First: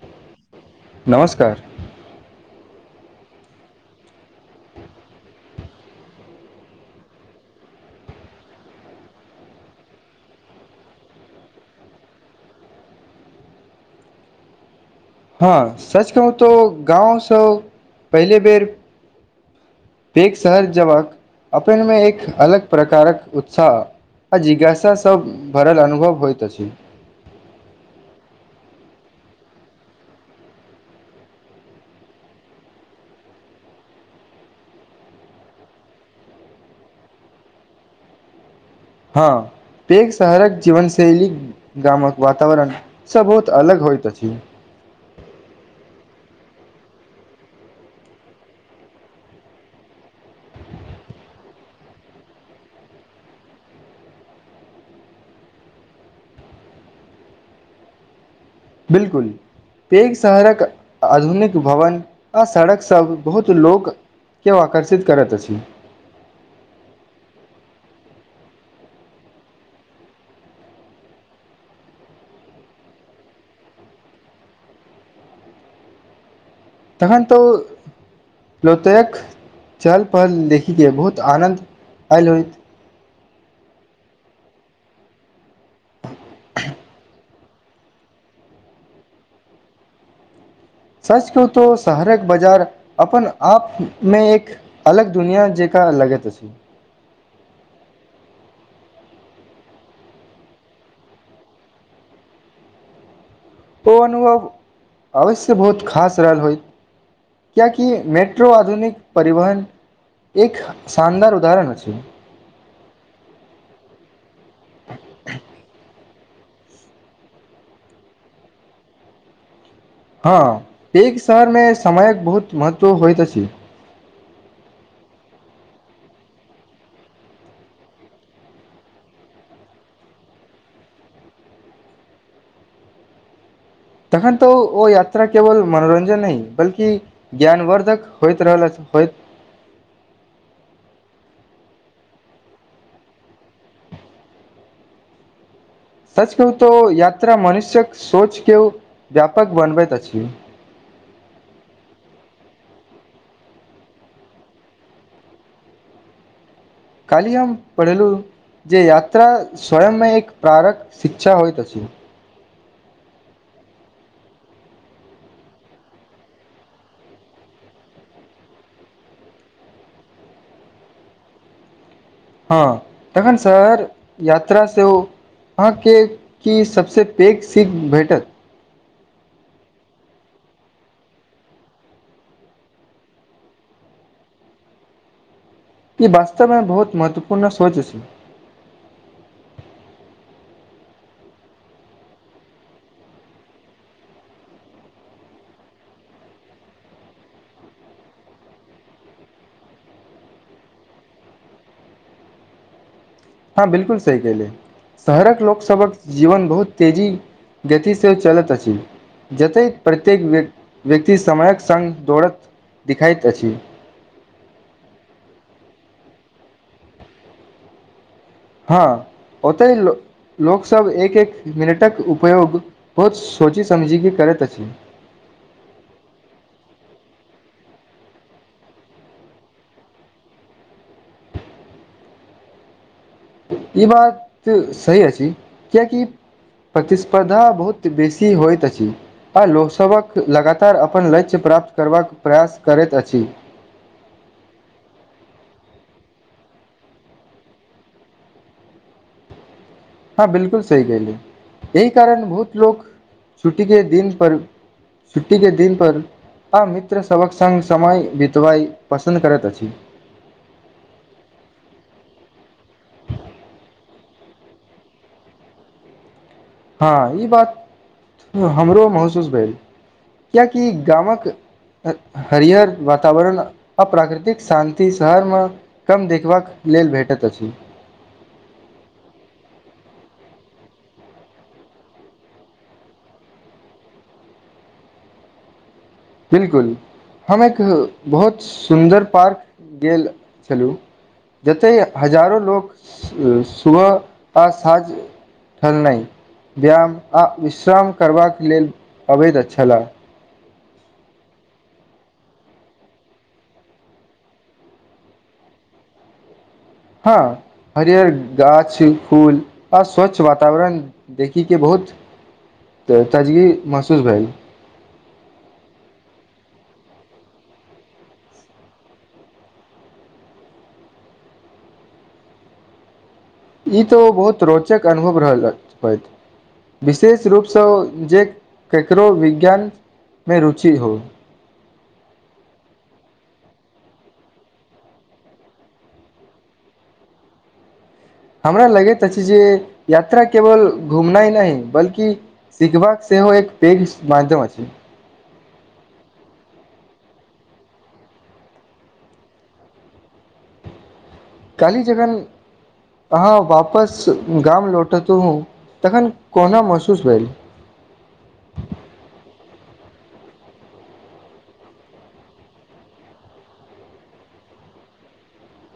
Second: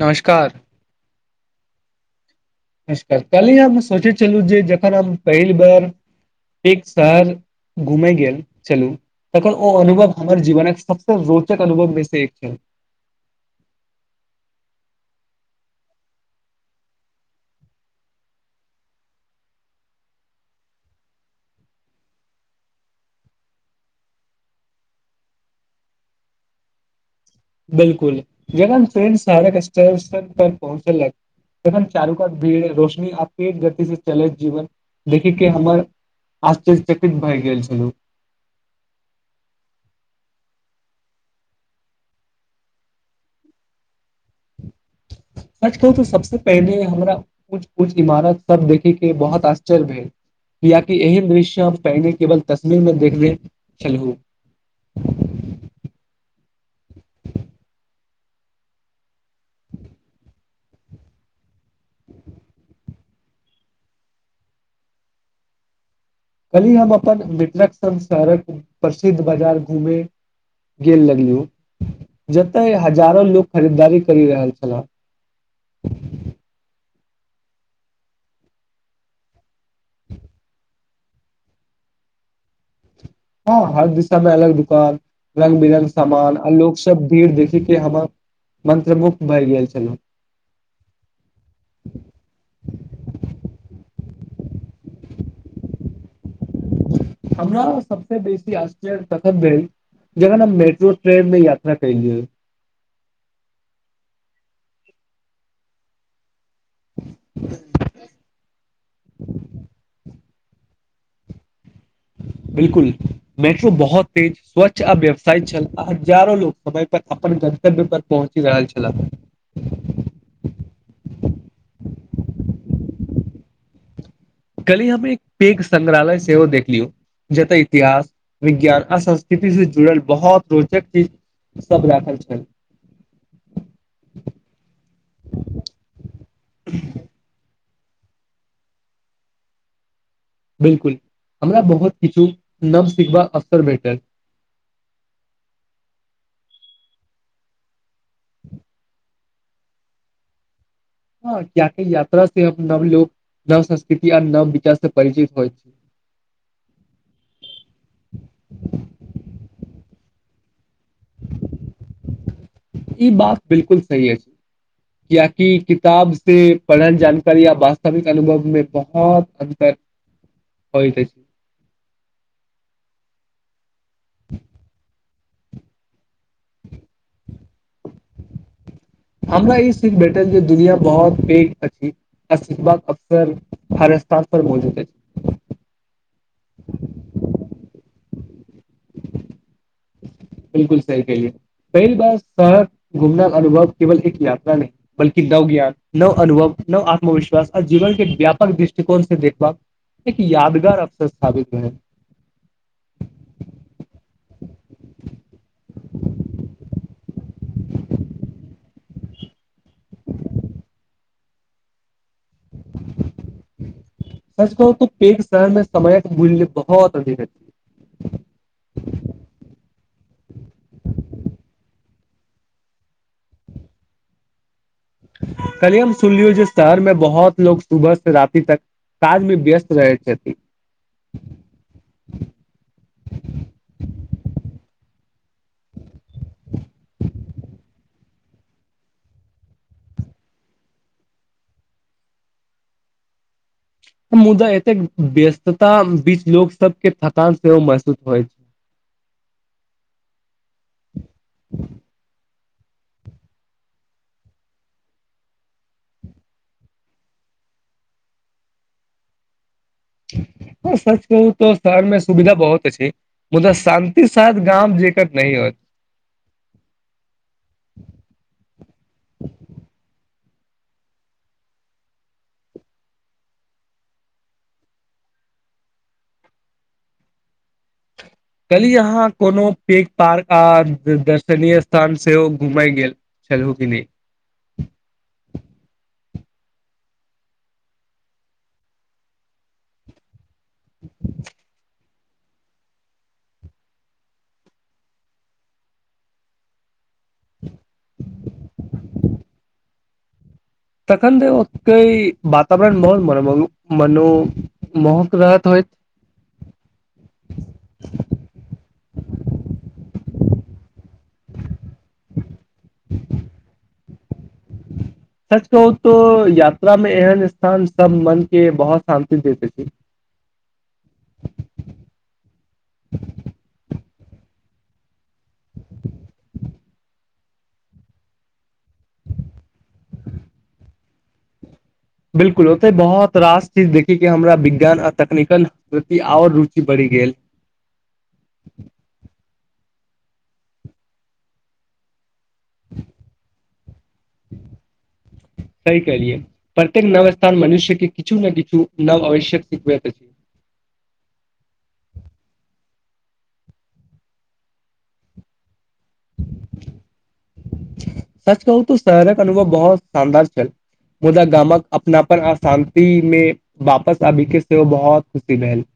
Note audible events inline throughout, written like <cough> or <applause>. नमस्कार नमस्कार नमस्कार काल्हि हम सोचैय छलहुं जे जखन हम पहिल बार एक शहर घूमे गेल छलू तखन ओ अनुभव हमर जीवनक सबसे रोचक अनुभव मे से एक छल <inaudible> हाँ सच कहुँ तो गाँव से पहिले बेर एक शहर जेबाक अपनमे एक अलग प्रकारक उत्साह आ जिज्ञासा सब भरल अनुभव होइत अछि बिलकुल जहन ट्रेन सारन स्टेशन पर पहुँचल लई तखन चारू कात भीड़ रोशनी आ तेज गति से चलैत जीवन देखी के हमर आश्चर्यचकित भ गेल छलौं हां पैघ शहरक जीवनशैली गामक वातावरण से बहुत अलग होइत अछि पहिनेे हमरा कुछ कुछ इमारत सब देखे के बहुत आश्चर्य भेल कियाकि एहन दृश्य हम पहिने केवल तस्वीर मे देखने छलहु <inaudible> बिलकुल पेड़ सहरक आधुनिक भवन आ सड़क सब बहुत लोक के आकर्षित करत अछी कल्हि हम अपन मित्रक शहरक प्रसिद्ध बाजार घूमे गेल लगलियौ जतय हजारो लोक खरीददारी करि रहल छलाह <inaudible> तखन तऽ प्लोतयक चहल पहल देखिके बहुत आनन्द आयल होइत हअ् हर दिशा में अलग दुकान रंग बिरंग सामान आ लोक सब भीड़ देखी के हमर मंन्त्र मुुक्त भए गेल छलहु सच कहूं तऽ शहरक बाजार अपन आप में एक अलग दुनिया जेका लगेत अछी हमरा सबसे बेसी आश्चर्य तखन भेल जखन हम मेट्रो ट्रेन मे यात्रा कएली ओ अनुभव अवश्य बहुत खास रहल होइ क्या कि मेट्रो आधुनिक परिवहन एक शानदार उदाहरण अछै बिलकुल मेट्रो बहुत तेज स्वच्छ आ व्यवसाय चल आ हजारो लोक समय पर अपन गन्तव्य पर पहुँची रहल छल हँ एक शहर में समायक बहुत महत्व होइत अछि कली हम एक पेघ संग्रहालय सेहो देखलियौ जते इतिहास विज्ञान आ संस्कृति से जुड़ल बहुत रोचक चीज सभ राखल छै तखन तऽ ओ यात्रा केवल तक होइत रहल अछि होइत बिलकुल हमरा बहुत किछु नव सिखबाक अवसर भेटल <inaudible> सच कहु तऽ यात्रा मनुष्यक सोच के व्यापक बनबैत अछि हँ क्या कि यात्रा से न लोक नव संस्कृति आ नव विचार से परचित होइ छै काली हमम पढ़ेलू जे यात्रा स्वयंमे एक प्रारक शिक्षा होइतस ई बात बिलकुल सही अछि ज किया कि किताब से पढ़ल जानकारी य वास्तविक अनुभव मे बहुत अन्तर हो तऽ अछी हँ तखन सर यात्रा सँ से ओ अहाँ के की सबसे पैघ सीख भेटत हमरा ई सीख भेटल जे दुनिया बहुत पैघ अछि आ सीख अवसर ह स्थान तक पर बहुत ई वास्तव में बहुत महत्वपूर्ण सोच छै <inaudible> बिलकुल सही केलिय पहिल बार शहर घुमना अनुभव केवल एक यात्रा नहि बल्कि नव ज्ञान नौ अनुभव नौ आत्मविश्वास आ जीवन के व्यापक दृष्टिकोण से देखभ एक यादगार अवसर स्थापित है हँ बिलकुल सही कह लिय शहरक लोकसभक जीवन बहुत तेजी गति से चलैत अछि जतै प्रत्येक व व्यक्ति समयक संग दोड़त दिखाइत अछि सच कहू त पेघ शहर मे समयक मूल्य बहुत अधिक होएत हँ ओतहि लो लोकसभ एक एक मिनटक उपयोग बहुत सोचि समझी कऽ करैत अछि कलिय हम सुन लियौ जे शहर में बहुत लोग सुबह से राति तक ताज में व्यस्त रहय छैथि ई बात सही अछि किय किया प्रतिस्पर्धा बहुत बेसी कि होइत अछि आ लोक सभक लगातार अपन लक्ष्य प्राप्त करबाक प्रयास करैत अछि मुदा एते व्यस्तता बीच लोक सब के थकान सेहो महसूस होइ छै <inaudible> हँ बिलकुल सही कहहिली य कारण बहुत लोक छुट्टी के दिन पर छुट्टी के दिन पर आ मित्र सबक संग समय बितबाई पसन्द करैत अछि ठीक सच कहू तऽ शहर मे सुविधा बहुत अछि मुदा शान्ति शायद गाँव जकआ नह होत <inaudible> हँ ई बात हमरो महसूस भेल किएकी गामक हरीयर वातावरण आ प्राकृतिक शान्ति शहर म कम देखबाक लेल भेटैत अछि <inaudible> कहली यहाँ कोनो प पार्क आ दर्शनीय स्थान सेहो घुमई गेल चलू के ने बिलकुल हम एक बहुत सुन्दर पार्क गेल छलू जतय हजारो लोग सुबह आ साँझ ठ नहि व्यायाम आ विश्राम करबाक लेल अवैध छलाह तखन त ओतई वातावरण बहुत मन मन मनो मोहक रहत होयत हँ हरियर गाछ फूल आ स्वच्छ वातावरण देखिके बहुत दूर भ सच कहू तो यात्रा मे एहन स्थान सब मन के बहुत शान्ति देते छै <inaudible> ई तो बहुत रोचक अनुभव रहल होइत भेईत विशेष रूपसँ जे केकरो विज्ञान मे रुचि हो बिल्कुल ओते बहुत रास चीज देखीे के हमरा विज्ञान आ तेक्निकल प्रति आओर रुचि बढ़ी गेल हमरा लगैत अछि जे यात्रा केवल घुमना ह नहि बल्कि सिखबाक से सेहो एक पे माधयम अछि सहि कहेलिए प्रत्यक नवस्थान मनुष्य के किछु ने किछु नव आवश्यक सिखबै पे छै <inaudible> कहली जखन अहाँ वापस गाम लौटत हू तखन कोना महसूस भेल सच कहू तऽ शहरक अनुभव बहुत शानदार छलल मुदा गामक अपनापन अ शान्ति मे वापस आबिक सेहो बहुत खुशी भेल <inaudible>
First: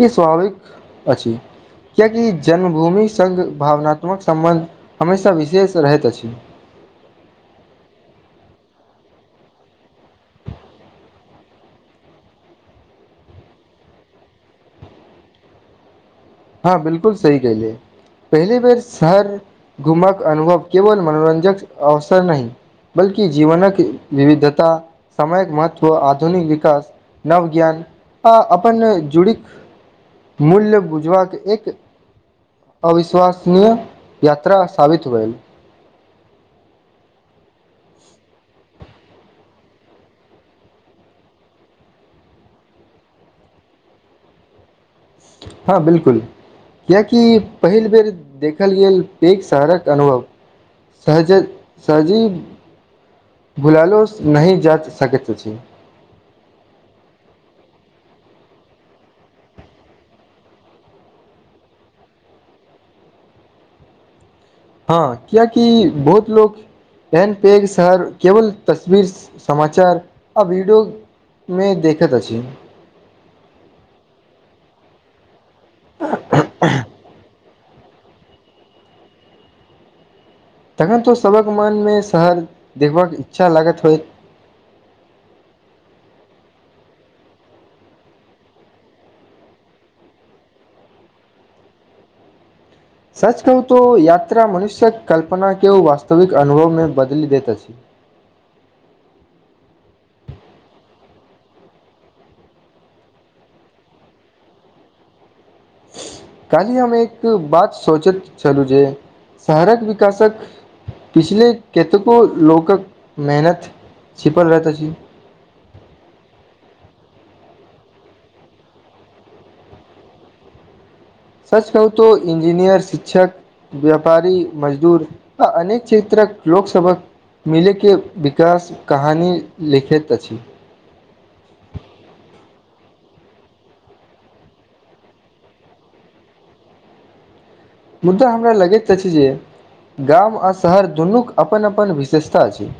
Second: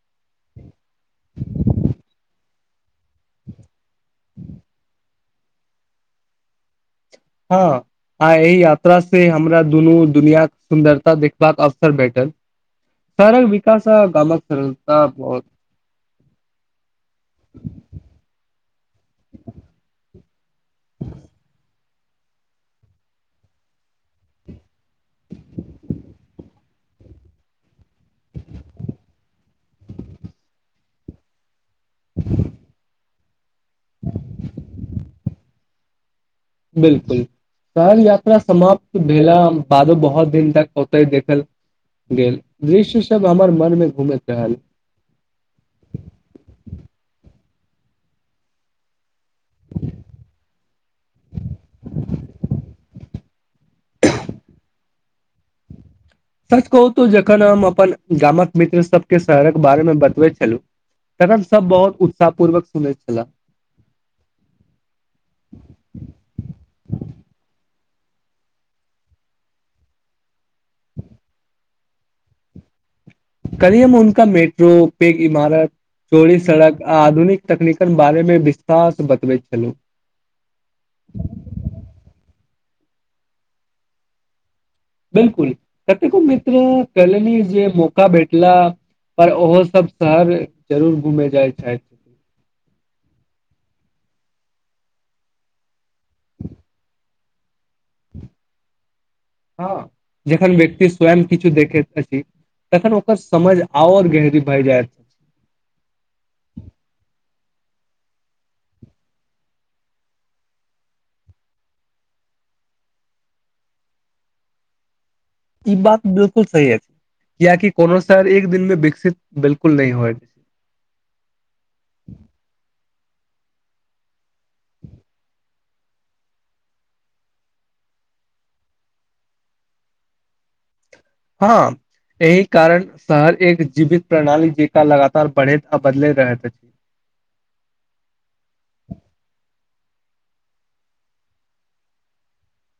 ई स्वाभाविक अछि कियाकि जन्मभूमि संग भावनात्मक सम्बन्ध हमेशा विशेष रहैत अछि हँ आ एहि यात्रा से हमरा दुनू दुनिया के सुन्दरता देखबाक अवसर भेटत शहरक विकास आ गामक सरलता बहुत हँ बिलकुल सही कहिले पहल बेर शहर घुमक अनुभव केवल मनोरञ्जक अवसर नहि बल्कि जीवनक विविधता समयक महत्व आधुनिक विकास नव ज्ञान आ अपन जुड़ीक मूल्य बुझबाक एक अविश्वसनीय यात्रा साबित होइल बिलकुल शहर यात्रा समाप्त भेला बादो बहुत दिन तक ओतै देखल गेल दृश्यसभ हमर मनमे घुमैत रहल हँ बिलकुल कियाकि पहिल बेर देखल गेल पैघ शहरक अनुभव सहज सहजीव बुलालो नहिं जा सकैत छी सच कहू तू जखन हम अपन गामक मित्र सबके शहरक बारेमे बतबै छलहुँ तखन सब बहुत उत्साह पूर्वक सुनैत छला हँ कियकि बहुत लोक एहन पेघ शहर केवल तस्वीर समाचार आ वीडियो मे देखत अछि कल्हि हम उनका मेट्रो पेघ इमारत चोरी सड़क आधुनिक तकनीकक बारेमे विस्तार स बतबै छलौं तखन तऽ सभक मनमे शहर देखबाक इच्छा लागत होइत बिलकुल कतेको मित्र कहलनि इ जे मौका भेटला पर ओहो सब शहर जरूर घूमेै जाइ छथि सच कहू तो यात्रा मनुष्यक कल्पना केओ वास्तविक अनुभवमे बदलि देैत अछि हँ जेखन व्यक्ति स्वयं किछु देखेत अछि तखन ओकर समझ और गहरी भय जायत काल्हि हम एक बात सोचैत छलूं जे शहरक विकासक पिछले कतेको लोकक मेहनत छिपल रहत अछि ई बात बिलकुल सही अछि कियाकि कोनो शहर एक दिन मे विकसित बिलकुल नहि होएत अछि सच कहू तो इंजीनियर शिक्षक व्यापारी मजदूर आ अनेक क्षेत्रक लोक सभक मिलयके विकास कहानी लिखैत अछि हँ एहि कारण शहर एक जीवित प्रणाली जेका लगातार बढ़ैत आ बदलैत रहैत अछि <inaudible> मुद्दा हमरा लगैत अछि जे गाम आ शहर दुनूक अपन अपन विशेषता अछि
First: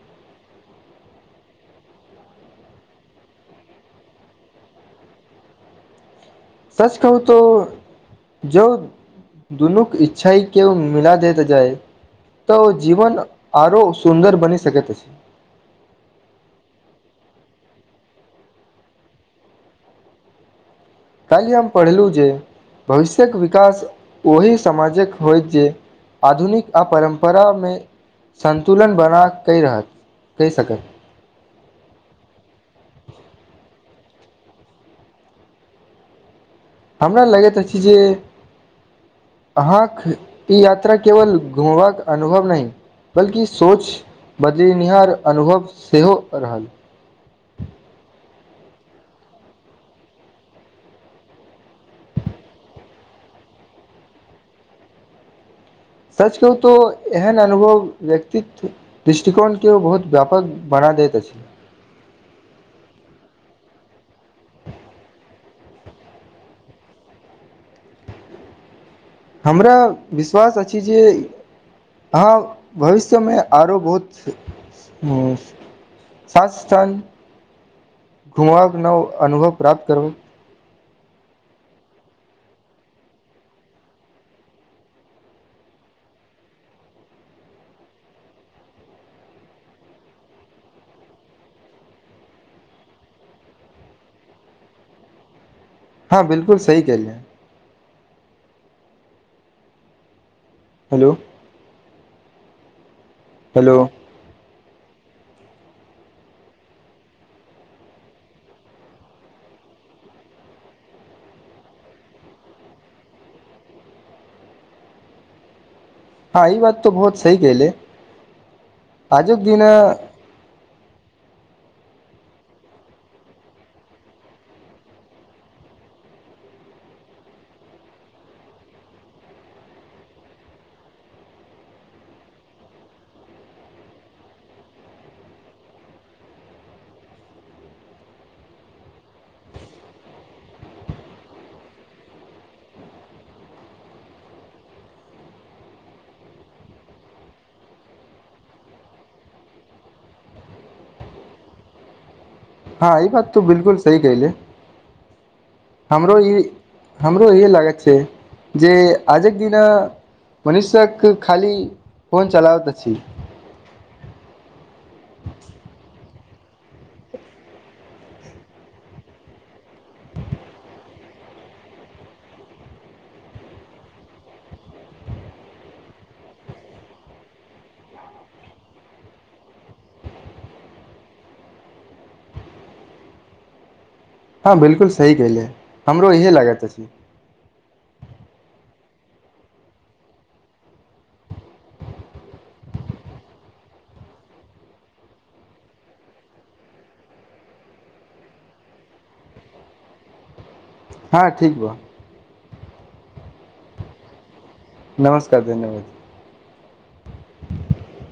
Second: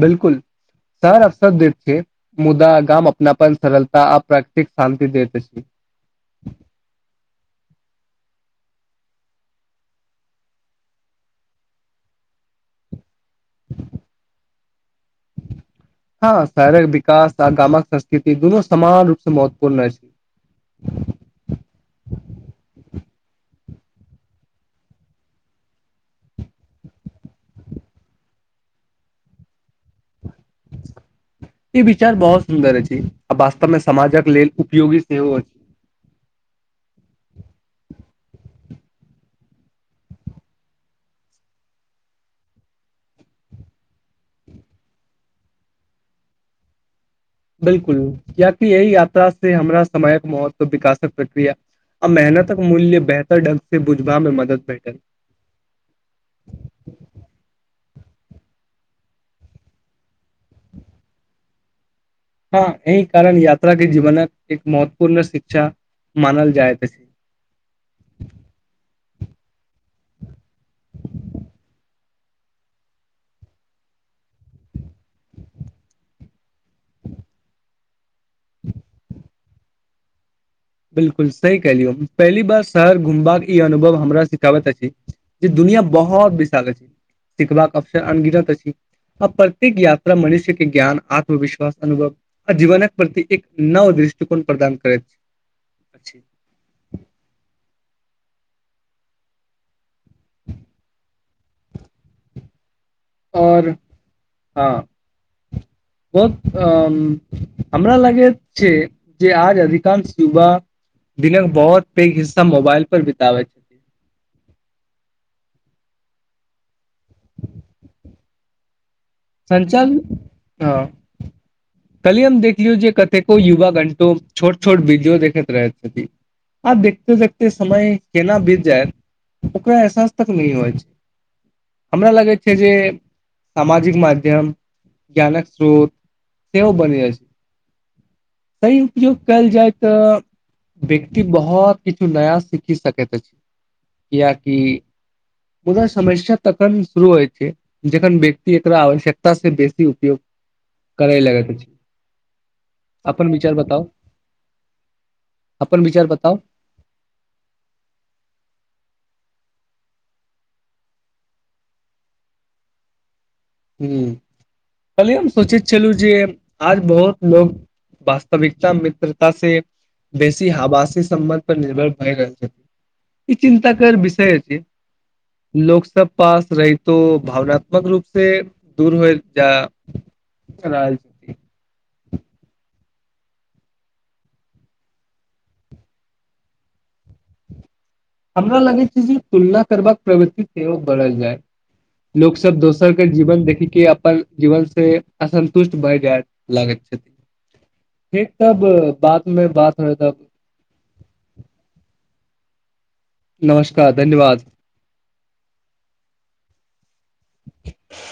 बिलकुल शहर अवसर दैत छै मुदा गाम अपनापन सरलता आ प्राकृतिक शान्ति दैत अछि <inaudible> सच कहू तो जौ दुनूके इच्छा है केओ मिला दैत जाय तऽ जीवन आरो सुन्दर बनि सकत अछि हँ शहरक विकास आ गामक संस्कृति दुनू समान रूप से महत्वपूर्ण अछि <inaudible> काल्हि हम पढ़लू जे भविष्य्यक विकास ओही समाजक होय जे आधुनिक आ परम्परामे संन्तुलन बना कै रहत कहि सकत ई विचार बहुत सुन्दर अछि आ वास्तवमे समाजक लेल उपयोगी सेहो अछि हमरा लगैत अछि जे अहाँक ई यात्रा केवल घुमबाक अनुभव नहि बल्कि सोच बदलिनिहार अनुभव सेहो रहल बिलकुल कियाकि अइ यात्रा से हमरा समयक महत्व विकासक प्रक्रिया आ मेहनतक मूल्य बेहतर ढंग से बुझबा मे मदद भेटल सच कहू तो एहन अनुभव व्यक्तित्व दृष्टिकोण केओ बहुत व्यापक बना दैत अछि हँ एहि कारण यात्रा के जीवनक एक महत्वपूर्ण शिक्षा मानल जाइत अछि हमरा विश्वास अछि जे अहाँ भविष्यमे आरो बहुत ह सा स्थान घुमाव न‌ओ अनुभव प्राप्त करबै बिलकुल सही कहलियौ पहली बार शहर घुमबाक ई अनुभव हमरा सिखाबैत अछि जे दुनिया दुनिया बहुत विशाल अछि सिखबाक अवसर अनगिनत अछि आ प्रत्येक यात्रा मनुष्य के ज्ञान आत्मविश्वास अनुभव आ जीवनक प्रति एक नव दृष्टिकोण प्रदान करैत अछि हँ बिलकुल सही कहलियए हेलो और हेलो हां बहुत अ हमरा लागे छै जे आज अधिकांश युवा दिनक बहुत पैघ हिस्सा मोबाइल पर बिताबैइ छथि हां ई बात त बहुत सही कहलि सञ्चार हँ <unintelligible> कल्हिए हम देखलियौ जे कतेको युवा घण्टों छोट छोट वीडियो देखैत रहैत छथिन आब देखते देखते समय केना बीत जायत ओकरा एहसास तक नई होइछ हमरा लगैई छैइ जे सामाजिक माध्यम ज्ञानक स्रोत सेहो बनि रहिएछै सही उपयोग कयल जाय तऽ व्यक्ति बहुत किछु नया सीखी सकैत अछि कियाकि कोनो समस्या तखन शुरू होइत छैइ जखन व्यक्ति एक आवश्यकता से बेसी उपयोग करैई लगैत अछि हां ई बात अपन तऽ विचार बिलकुल बताउ सही कहलीअई अपन विचार हमरो बताउ ई हमरो इहे लागत छैइ जे आजूक दिना मनुष्यक खाली फोन चलाबैत अछि हूंअ् कल्हि एम सोंचैत छलूं जे आज बहुत लोग वास्तविकता मित्रता से बेसी हबासी सम्बन्ध पर निर्भर भय रहल छथि ई चिन्ता कर विषय छैइ लोक सब पास रहितो भावनात्मक रूप से दूर होय जा रहल छथि हँ बिलकुल सही कहलीअई हमरो सैएह लागत अछि हमरा लगैइ छैइ जे तुलना करबाक प्रवृति सेहो बढ़ल जाय लोक सब दोसर के जीवन देखि के अपन जीवन से असन्तुष्ट भए जाय लागैत छथि ठीक तब बाद में बात होय तब हां ठीक बा नमस्कार धन्यवाद नमस्कार धन्यवाद